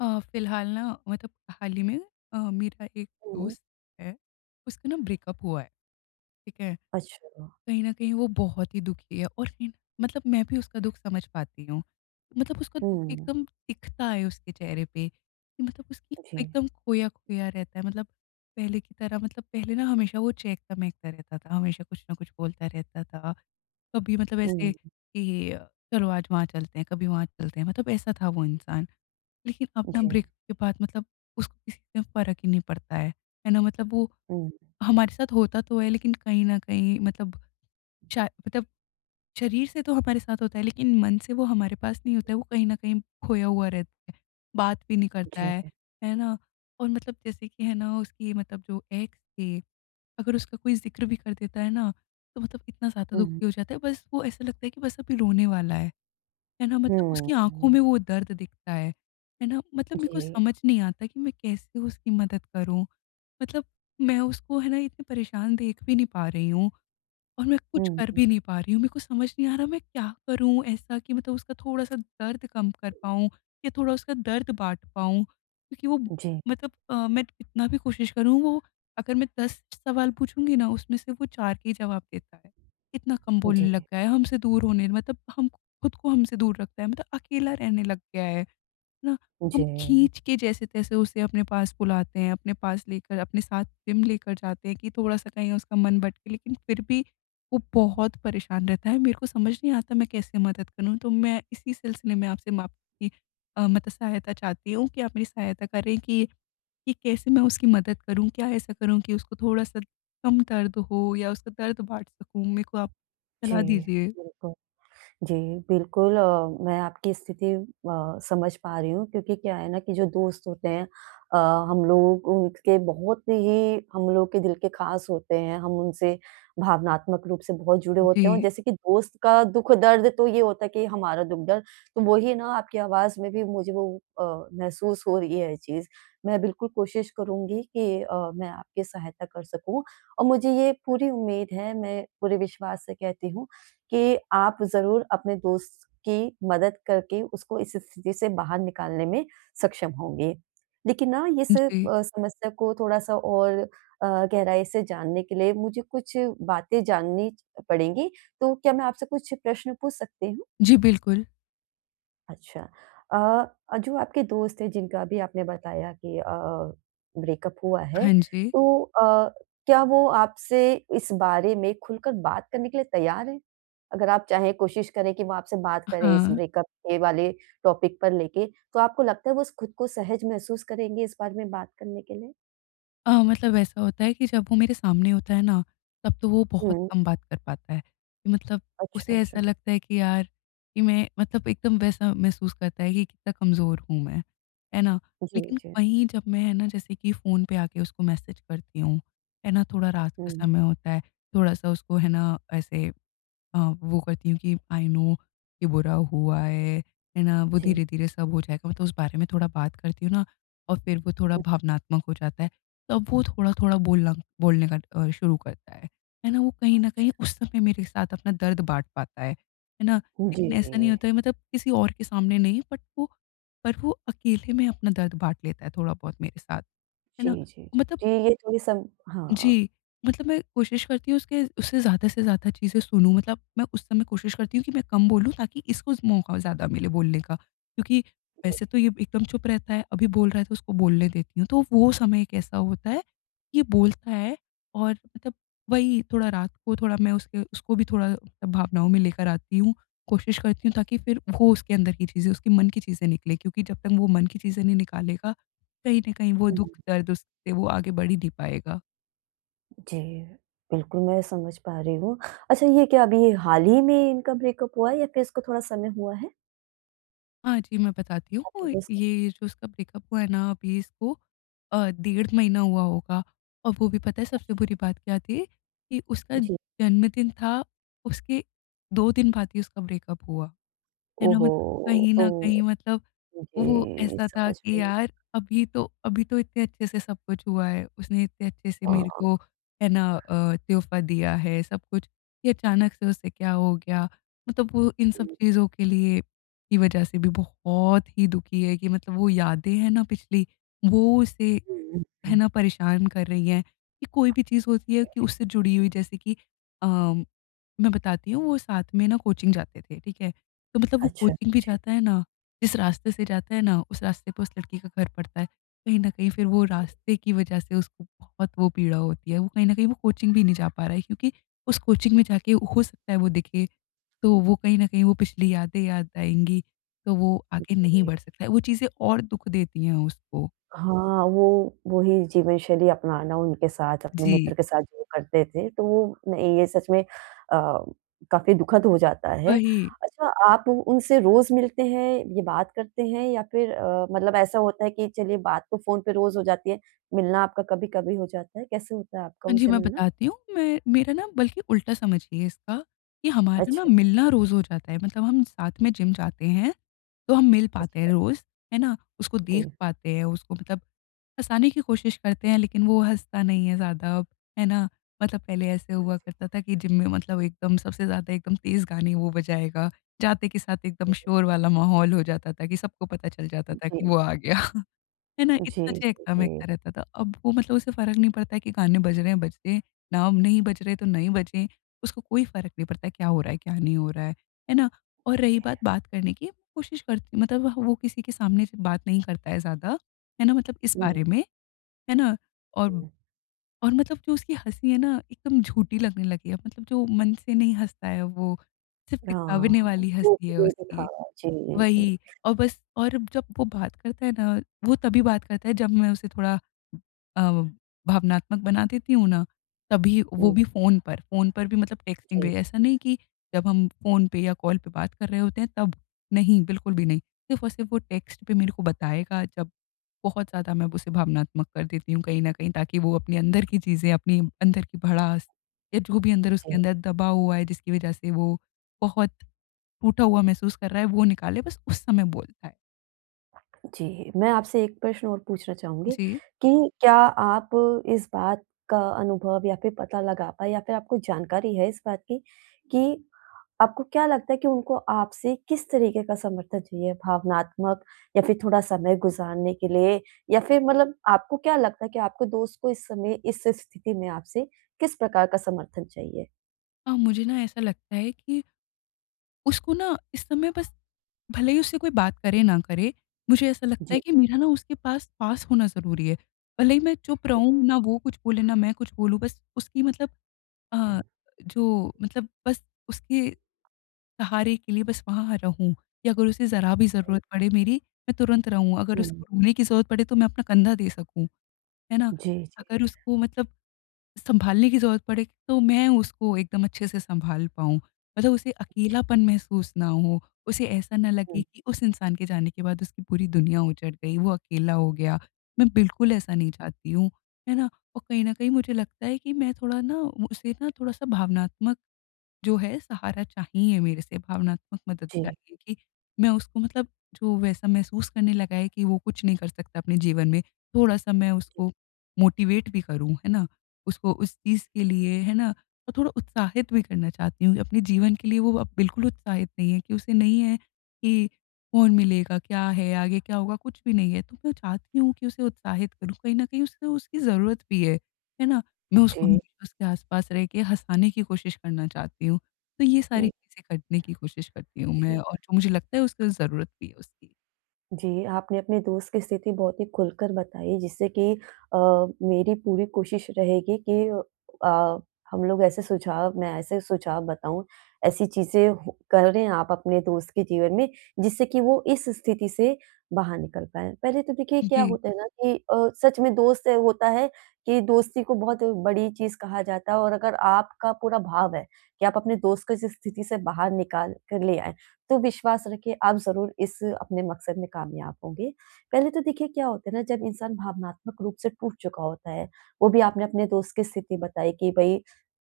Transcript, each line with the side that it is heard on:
left: अ, फिलहाल ना मतलब हाल ही में मेरा एक
right: हुँ।
left: दोस्त है, उसका ना ब्रेकअप हुआ है, ठीक है?
right: अच्छा।
left: कहीं न कहीं वो बहुत ही दुखी है और फिर मतलब मैं भी उसका दुःख समझ पाती हूँ। मतलब उसका दुःख
right: हुँ।
left: एकदम दिखता है उसके चेहरे पे कि मतलब उसकी
right: जी।
left: एकदम खोया-खोया रहता है मतलब पहले की तरह मतलब पहले ना हमेशा वो चहकता-महकता रहता था, हमेशा कुछ ना कुछ बोलता रहता था। कभी मतलब
right: हुँ,
left: ऐसे कि चलो आज वहाँ चलते हैं, कभी वहाँ चलते हैं, मतलब ऐसा था वो इंसान। लेकिन अब ना
right: जी,
left: ब्रेकअप के बाद मतलब उसको किसी से फ़र्क ही नहीं पड़ता है ना? मतलब वो
right: हुँ,
left: हमारे साथ होता तो है लेकिन कहीं न कहीं मतलब शा मतलब शरीर से तो हमारे साथ होता है लेकिन मन से वो हमारे पास नहीं होता है, वो कहीं न कहीं खोया हुआ रहता है, बात भी नहीं करता
right: जी,
left: है ना? और मतलब जैसे कि है ना उसकी मतलब जो एक्स थे, अगर उसका कोई ज़िक्र भी कर देता है ना, तो मतलब इतना ज़्यादा
right: हुँ,
left: दुखी हो जाता है, बस वो ऐसा लगता है कि बस अभी रोने वाला है। है ना? मतलब उसकी आँखों
right: हुँ,
left: में वो दर्द दिखता है ना? मतलब मेरे को
right: जी,
left: समझ नहीं आता कि मैं कैसे उसकी मदद करूँ? मतलब मैं उसको है ना इतने परेशान देख भी नहीं पा रही हूँ। और मैं कुछ कर
right: हुँ,
left: भी नहीं पा रही हूँ। मेरे को समझ नहीं आ रहा मैं क्या करूँ ऐसा कि मतलब उसका थोड़ा-सा दर्द कम कर पाऊँ या थोड़ा उसका दर्द बाँट पाऊँ? क्योंकि वो
right: जी,
left: मतलब मैं कितना भी कोशिश करूँ वो अगर मैं 10 सवाल पूछूँगी ना उसमें से वो 4 के ही जवाब देता है। इतना कम
right: जी,
left: बोलने लग गया है हमसे दूर होने मतलब हम खुद को हमसे दूर रखता है मतलब अकेला रहने लग गया है। ना हम
right: जी।
left: खींच के जैसे-तैसे उसे अपने पास बुलाते हैं, अपने पास लेकर अपने साथ जिम लेकर जाते हैं कि थोड़ा-सा कहीं उसका मन भटके, लेकिन फिर भी वो बहुत परेशान रहता है। मेरे को समझ नहीं आता मैं कैसे मदद करूँ? तो मैं इसी सिलसिले में आपसे माप की मतलब सहायता चाहती हूँ कि आप मेरी सहायता करें कि कैसे मैं उसकी मदद करूँ? क्या ऐसा करूँ कि उसको थोड़ा-सा कम दर्द हो या उसका दर्द बाँट सकूँ? मेरे को आप
right: जी,
left: सलाह दीजिए।
right: बिल्कुल। जी, बिल्कुल। मैं आपकी स्थिति समझ पा रही हूँ क्योंकि क्या है ना कि जो दोस्त होते हैं, अ, हम लोग उनके बहुत ही हम लोग के दिल के ख़ास होते हैं। हम उनसे भावनात्मक रूप से बहुत जुड़े होते हैं और
left: जी,
right: जैसे कि दोस्त का दुख-दर्द तो ये होता है कि हमारा दुख-दर्द, तो वही ना आपकी आवाज़ में भी मुझे वो अ, महसूस हो रही है चीज़। मैं बिल्कुल कोशिश करूँगी कि मैं आपकी सहायता कर सकूँ और मुझे ये पूरी उम्मीद है, मैं पूरे विश्वास से कहती हूँ कि आप ज़रूर अपने दोस्त की मदद करके उसको इस स्थिति से बाहर निकालने में सक्षम होंगे। लेकिन ना ये
left: जी।
right: समस्या को थोड़ा-सा और गहराई से जानने के लिए मुझे कुछ बातें जाननी पड़ेंगी, तो क्या मैं आपसे कुछ प्रश्न पूछ सकती हूँ?
left: जी, बिल्कुल।
right: अच्छा। अ जो आपके दोस्त हैं जिनका अभी आपने बताया कि ब्रेकअप हुआ है,
left: हाँ जी।
right: तो क्या वो आपसे इस बारे में खुलकर बात करने के लिए तैयार हैं? अगर आप चाहें कोशिश करें कि वो आपसे बात करें इस
left: हाँ।
right: ब्रेकअप के वाले टॉपिक पर लेके, तो आपको लगता है वो स खुद को सहज महसूस करेंगे इस बारे में बात करने के लिए?
left: मतलब ऐसा होता है कि जब वो मेरे सामने होता है ना, तब तो वो बहुत
right: हुँ।
left: कम बात कर पाता है। कि मतलब
right: अच्छा,
left: उसे
right: अच्छा।
left: ऐसा लगता है कि यार कि मैं मतलब एकदम वैसा महसूस करता है कि कितना कमज़ोर हूँ मैं, है ना?
right: जी,
left: लेकिन
right: जी।
left: वहीं जब मैं है ना जैसे कि फ़ोन पे आके उसको मैसेज करती हूँ, है ना? थोड़ा रात का
right: हुँ,
left: समय होता है, थोड़ा-सा उसको है ना ऐसे अ, वो करती हूँ कि आई नो कि बुरा हुआ है ना? वो
right: जी।
left: धीरे-धीरे सब हो जाएगा, मतलब उस बारे में थोड़ा बात करती हूँ ना और फिर वो थोड़ा
right: हुँ,
left: भावनात्मक हो जाता है। तब वो थोड़ा-थोड़ा बोलना बोलने का शुरू करता है ना? वो कहीं न
right: अच्छा।
left: कहीं उस समय मेरे साथ अपना दर्द बाँट पाता है ना?
right: जी।
left: लेकिन ऐसा नहीं होता है मतलब किसी और के सामने नहीं बट वो पर वो अकेले में अपना दर्द बाँट लेता है थोड़ा बहुत मेरे साथ, है
right: जी,
left: ना?
right: जी, जी।
left: मतलब
right: जी, ये थोड़ी सम हाँ,
left: जी, मतलब मैं कोशिश करती हूँ उसके उससे ज़्यादा से ज़्यादा चीज़ें सुनूँ मतलब मैं उस समय कोशिश करती हूँ कि मैं कम बोलूँ ताकि इसको मौका ज़्यादा मिले बोलने का। क्योंकि
right: जी।
left: वैसे तो ये एकदम चुप रहता है, अभी बोल रहा है तो उसको बोलने देती हूँ। तो वो समय एक ऐसा होता है, ये बोलता है और मतलब वही थोड़ा रात को थोड़ा मैं उसके उसको भी थोड़ा मतलब भावनाओं में लेकर आती हूँ, कोशिश करती हूँ ताकि फिर वो उसके अंदर की चीज़ें, उसके मन की चीज़ें निकलें क्योंकि जब तक वो मन की चीज़ें नहीं निकालेगा, कहीं न कहीं वो
right: हुँ।
left: दुःख, दर्द उससे वो आगे बढ़ ही नहीं पाएगा।
right: जी, बिल्कुल मैं समझ पा रही हूँ। अच्छा, ये क्या अभी ये हाल ही में इनका ब्रेकअप हुआ है या फिर इसको थोड़ा समय हुआ है?
left: हाँ जी, मैं बताती
right: आपके
left: हूँ।
right: दोस्त का?
left: ये जो उसका ब्रेकअप हुआ है ना अभी इसको डेढ़ महीना हुआ होगा और वो भी पता है सबसे
right: अच्छा,
left: बुरी बात क्या थी कि उसका
right: जी।
left: जन्मदिन था, उसके 2 दिन बाद ही उसका ब्रेकअप हुआ। है ना?
right: ओहो!
left: मतलब कहीं
right: तो
left: न कहीं मतलब वो
right: जी,
left: ऐसा था
right: समझ
left: कि
right: रही हूँ।
left: यार अभी तो इतने अच्छे से सब कुछ हुआ है, उसने इतने अच्छे से मेरे
right: हाँ,
left: को है ना तोहफ़ा दिया है, सब कुछ, ये अचानक से उससे क्या हो गया? मतलब वो इन सब
right: हुँ,
left: चीज़ों के लिए की वज़ह से भी बहुत ही दुखी है कि मतलब वो यादें हैं ना पिछली, वो उसे
right: हुँ,
left: है
right: हुँ।
left: ना परेशान कर रही हैं, कि कोई भी चीज़ होती है कि उससे जुड़ी हुई जैसे कि अम, मैं बताती हूँ वो साथ में ना कोचिंग जाते थे, ठीक है? तो मतलब वो
right: अच्छा,
left: कोचिंग भी
right: जी,
left: जाता है ना, जिस रास्ते से जाता है ना उस रास्ते पे उस लड़की का घर पड़ता है। कहीं न कहीं फिर वो रास्ते की वजह से उसको बहुत वो पीड़ा होती है, वो कहीं न कहीं वो कोचिंग भी नहीं जा पा रहा है क्योंकि उस कोचिंग में जाके हो सकता है वो दिखे, तो वो कहीं न कहीं वो पिछली यादें याद आएँगी, तो वो आगे नहीं
right: जी।
left: बढ़ सकता है। वो चीज़ें और दुःख देती हैं उसको।
right: हाँ, वो वही जीवनशैली अपनाना उनके साथ, अपने
left: जी,
right: मित्र के साथ जो करते थे, तो वो नहीं, ये सच में काफ़ी दुखद हो जाता है।
left: वही।
right: अच्छा, आप उनसे रोज़ मिलते हैं, ये बात करते हैं या फिर मतलब ऐसा होता है कि चलिए बात तो फ़ोन पे रोज़ हो जाती है, मिलना आपका कभी-कभी हो जाता है, कैसे होता है आपका
left: हाँ जी,
right: उनसे
left: मैं
right: मिलना?
left: बताती हूँ। मैं मेरा ना बल्कि उल्टा समझिए इसका कि हमारा ना
right: अच्छा,
left: मिलना रोज़ हो जाता है। मतलब हम साथ में जिम जाते हैं, तो हम मिल पाते हैं
right: अच्छा,
left: रोज़, है ना? उसको
right: जी।
left: देख पाते हैं, उसको मतलब हँसाने की कोशिश करते हैं लेकिन वो हँसता नहीं है ज़्यादा अब, है ना? मतलब पहले ऐसे हुआ करता था कि जिम में मतलब एकदम सबसे ज़्यादा एकदम तेज़ गाने वो बजाएगा, जाते के साथ एकदम शोर वाला माहौल हो जाता था कि सबको पता चल जाता था कि
right: जी,
left: वो आ गया। है ना?
right: जी,
left: इतना
right: जी,
left: चहकता
right: जी।
left: महकता रहता था। अब वो मतलब उसे फ़र्क नहीं पड़ता है कि गाने बज रहे हैं, ना नहीं बज रहे तो नहीं बजे, उसको कोई फ़र्क नहीं पड़ता है क्या हो रहा है, क्या नहीं हो रहा है ना? और रही बात बात करने की, कोशिश करती मतलब वो किसी के सामने से बात नहीं करता है ज़्यादा, है ना? मतलब इस
right: हुँ,
left: बारे में, है ना? और
right: हुँ।
left: और मतलब जो उसकी हँसी है ना, एकदम झूठी लगने लगी है, मतलब जो मन से नहीं हँसता है वो, सिर्फ़
right: हाँ,
left: दिखावने वाली
right: वो
left: हँसी है
right: भी दिखा
left: उसकी।
right: जी, जी।
left: वही और बस और जब वो बात करता है ना, वो तभी बात करता है जब मैं उसे थोड़ा अ, भावनात्मक बना देती हूँ ना, तभी वो
right: हुँ,
left: भी फ़ोन पर भी मतलब टेक्स्टिंग पे।
right: जी,
left: ऐसा नहीं कि जब हम फ़ोन पे या कॉल पे बात कर रहे होते हैं तब, नहीं बिल्कुल भी नहीं। सिर्फ़ और सिर्फ़ वो टेक्स्ट पे मेरे को बताएगा जब बहुत ज़्यादा मैं उसे भावनात्मक कर देती हूँ कहीं न कहीं ताकि वो अपने अंदर की चीज़ें, अपनी अंदर की भड़ास या जो भी अंदर उसके अंदर
right: जी।
left: दबा हुआ है जिसकी वज़ह से वो बहुत टूटा हुआ महसूस कर रहा है वो निकाले बस उस समय बोलता है।
right: जी, मैं आपसे एक प्रश्न और पूछना चाहूँगी
left: जी।
right: कि क्या आप इस बात का अनुभव या फिर पता लगा पाए या फिर आपको जानकारी है इस बात की कि आपको क्या लगता है कि उनको आपसे किस तरीके का समर्थन चाहिए? भावनात्मक या फिर थोड़ा समय गुज़ारने के लिए या फिर मतलब आपको क्या लगता है कि आपके दोस्त को इस समय इस स्थिति में आपसे किस प्रकार का समर्थन चाहिए?
left: हाँ, मुझे ना ऐसा लगता है कि उसको ना इस समय बस भले ही उससे कोई बात करे ना करे, मुझे ऐसा लगता है
right: जी,
left: कि मेरा ना उसके पास पास होना ज़रूरी है। भले ही मैं चुप
right: जी,
left: रहूँ,
right: जी।
left: ना वो कुछ बोले ना मैं कुछ बोलूँ बस उसकी मतलब अ, जो मतलब बस उसके सहारे के लिए बस वहाँ रहूँ या अगर उसे ज़रा भी ज़रूरत पड़े मेरी, मैं तुरंत रहूँ। अगर
right: हुँ,
left: उसको रोने की ज़रूरत पड़े तो मैं अपना कंधा दे सकूँ, है ना?
right: जी, जी,
left: अगर उसको मतलब सँभालने की ज़रूरत पड़े, तो मैं उसको एकदम अच्छे से सँभाल पाऊँ। मतलब उसे अकेलापन महसूस ना हो, उसे ऐसा ना लगे
right: हुँ,
left: कि उस इंसान के जाने के बाद उसकी पूरी दुनिया उजड़ गई, वो अकेला हो गया। मैं बिल्कुल ऐसा नहीं चाहती हूँ, है ना? और कहीं न कहीं मुझे लगता है कि मैं थोड़ा ना उसे ना थोड़ा-सा भावनात्मक जो है सहारा चाहिए मेरे से, भावनात्मक मदद
right: जी,
left: चाहिए कि मैं उसको मतलब जो वैसा महसूस करने लगा है कि वो कुछ नहीं कर सकता अपने जीवन में, थोड़ा-सा मैं उसको मोटिवेट भी करूँ, है ना? उसको उस चीज़ के लिए, है ना? और थोड़ा उत्साहित भी करना चाहती हूँ, कि अपने जीवन के लिए वो अब बिल्कुल उत्साहित नहीं है कि उसे नहीं है कि कौन मिलेगा, क्या है, आगे क्या होगा, कुछ भी नहीं है। तो मैं चाहती हूँ कि उसे उत्साहित करूँ, कहीं न कहीं उससे उसकी ज़रूरत भी है ना? मैं उसको
right: जी,
left: हमेशा उसके आस-पास रह के हँसाने की कोशिश करना चाहती हूँ। तो ये सारी
right: हुँ,
left: चीज़ें करने की कोशिश करती हूँ मैं
right: जी।
left: और जो मुझे लगता है उसको ज़रूरत भी है उसकी।
right: जी, आपने अपने दोस्त की स्थिति बहुत ही खुलकर बताई जिससे कि अ, मेरी पूरी कोशिश रहेगी कि अ, हम लोग ऐसे सुझाव मैं ऐसे सुझाव बताऊँ, ऐसी चीज़ें हो करें आप अपने दोस्त के जीवन में, जिससे कि वो इस स्थिति से बाहर निकल पाएँ। पहले तो देखिए क्या
left: जी,
right: होता है ना कि सच में दोस्त होता है कि दोस्ती को बहुत बड़ी चीज़ कहा जाता है, और अगर आपका पूरा भाव है कि आप अपने दोस्त को इस स्थिति से बाहर निकाल कर ले आएँ, तो विश्वास रखिए आप ज़रूर इस अपने मकसद में कामयाब होंगे। पहले तो देखिए क्या होता है ना, जब इंसान भावनात्मक रूप से टूट चुका होता है, वो भी आपने अपने दोस्त की स्थिति बताई कि भई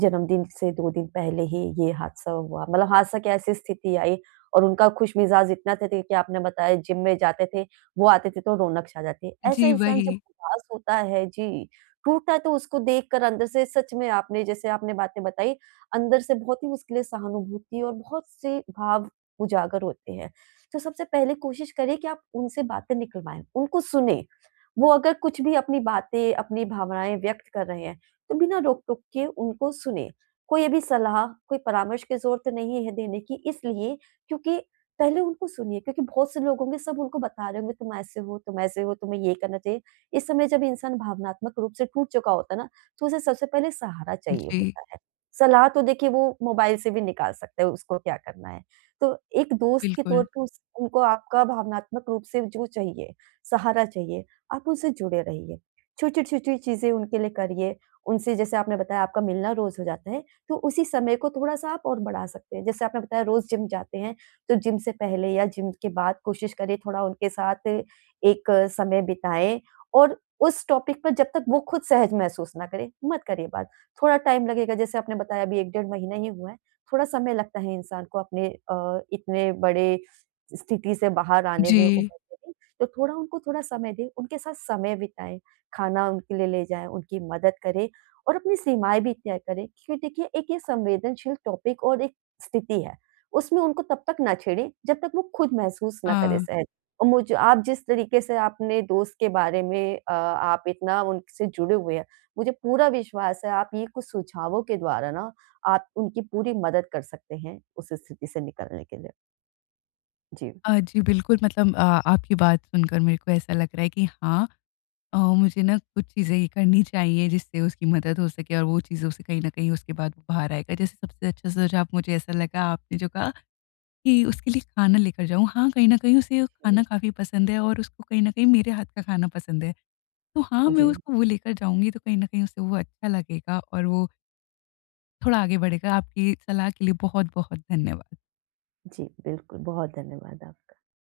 right: जन्मदिन से 2 दिन पहले ही ये हादसा हुआ। मतलब हादसा क्या, ऐसी स्थिति आई और उनका खुशमिज़ाज इतना थे कि आपने बताया जिम में जाते थे, वो आते थे तो रौनक छा जाती है। ऐसा
left: जी
right: इंसान
left: वही।
right: जब उदास होता है जी, टूटा है, तो उसको देखकर अंदर से सच में आपने बातें बताई, अंदर से बहुत ही उसके लिए सहानुभूति और बहुत से भाव उजागर होते हैं। तो सबसे पहले कोशिश करें कि आप उनसे बातें निकलवाएँ, उनको सुनें। वो अगर कुछ भी अपनी बातें, अपनी भावनाएँ व्यक्त कर रहे हैं, तो बिना रोक-टोक के उनको सुनें। कोई अभी सलाह, कोई परामर्श की ज़रूरत नहीं है देने की, इसलिए क्योंकि पहले उनको सुनिए क्योंकि बहुत से लोग होंगे, सब उनको बता रहे होंगे तुम ऐसे हो, तुम्हें ये करना चाहिए। इस समय जब इंसान भावनात्मक रूप से टूट चुका होता है ना, तो उसे सबसे पहले सहारा चाहिए
left: जी,
right: होता है। सलाह तो देखिए वो मोबाइल से भी निकाल सकता है उसको क्या करना है। तो एक दोस्त के
left: बिल्कुल।
right: तौर पे उस उनको आपका भावनात्मक रूप से जो चाहिए, सहारा चाहिए, आप उनसे जुड़े रहिए। छोटी-छोटी चीज़ें उनके लिए करिए, उनसे जैसे आपने बताया आपका मिलना रोज़ हो जाता है, तो उसी समय को थोड़ा-सा आप और बढ़ा सकते हैं। जैसे आपने बताया रोज़ जिम जाते हैं, तो जिम से पहले या जिम के बाद कोशिश करिए थोड़ा उनके साथ एक समय बिताएँ और उस टॉपिक पर, जब तक वो खुद सहज महसूस ना करें, मत करिए बात। थोड़ा टाइम लगेगा, जैसे आपने बताया अभी 1 डेढ़ महीना ही हुआ है। थोड़ा समय लगता है इंसान को अपने इतने बड़े स्थिति से बाहर आने में,
left: जी,
right: उभरने में। तो थोड़ा उनको थोड़ा समय दें, उनके साथ समय बिताएँ, खाना उनके लिए ले जाएँ, उनकी मदद करें और अपनी सीमाएँ भी तय करें क्योंकि देखिए एक ये संवेदनशील टॉपिक और एक स्थिति है, उसमें उनको तब तक ना छेड़ें जब तक वो खुद महसूस ना करें
left: हाँ।
right: सहज। और मुझे, आप जिस तरीके से आपने दोस्त के बारे में आप इतना उनसे जुड़े हुए हैं, मुझे पूरा विश्वास है आप ये कुछ सुझावों के द्वारा ना आप उनकी पूरी मदद कर सकते हैं उस स्थिति से निकलने के लिए। जी।
left: जी बिल्कुल मतलब आपकी बात सुनकर मेरे को ऐसा लग रहा है कि हाँ मुझे ना कुछ चीज़ें ये करनी चाहिए जिससे उसकी मदद हो सके और वो चीज़ों से कहीं न कहीं उसके बाद वो बाहर आएगा। जैसे सबसे अच्छा सुझाव मुझे ऐसा लगा आपने जो कहा कि उसके लिए खाना लेकर जाऊँ। हाँ, कहीं न कहीं उसे खाना
right: जी।
left: काफ़ी पसंद है और उसको कहीं न कहीं मेरे हाथ का खाना पसंद है। तो हाँ, मैं
right: जी,
left: उसको वो लेकर जाऊँगी तो कहीं न कहीं उसे वो अच्छा लगेगा और वो थोड़ा आगे बढ़ेगा। आपकी सलाह के लिए बहुत-बहुत धन्यवाद।
right: जी, बिल्कुल, बहुत धन्यवाद आप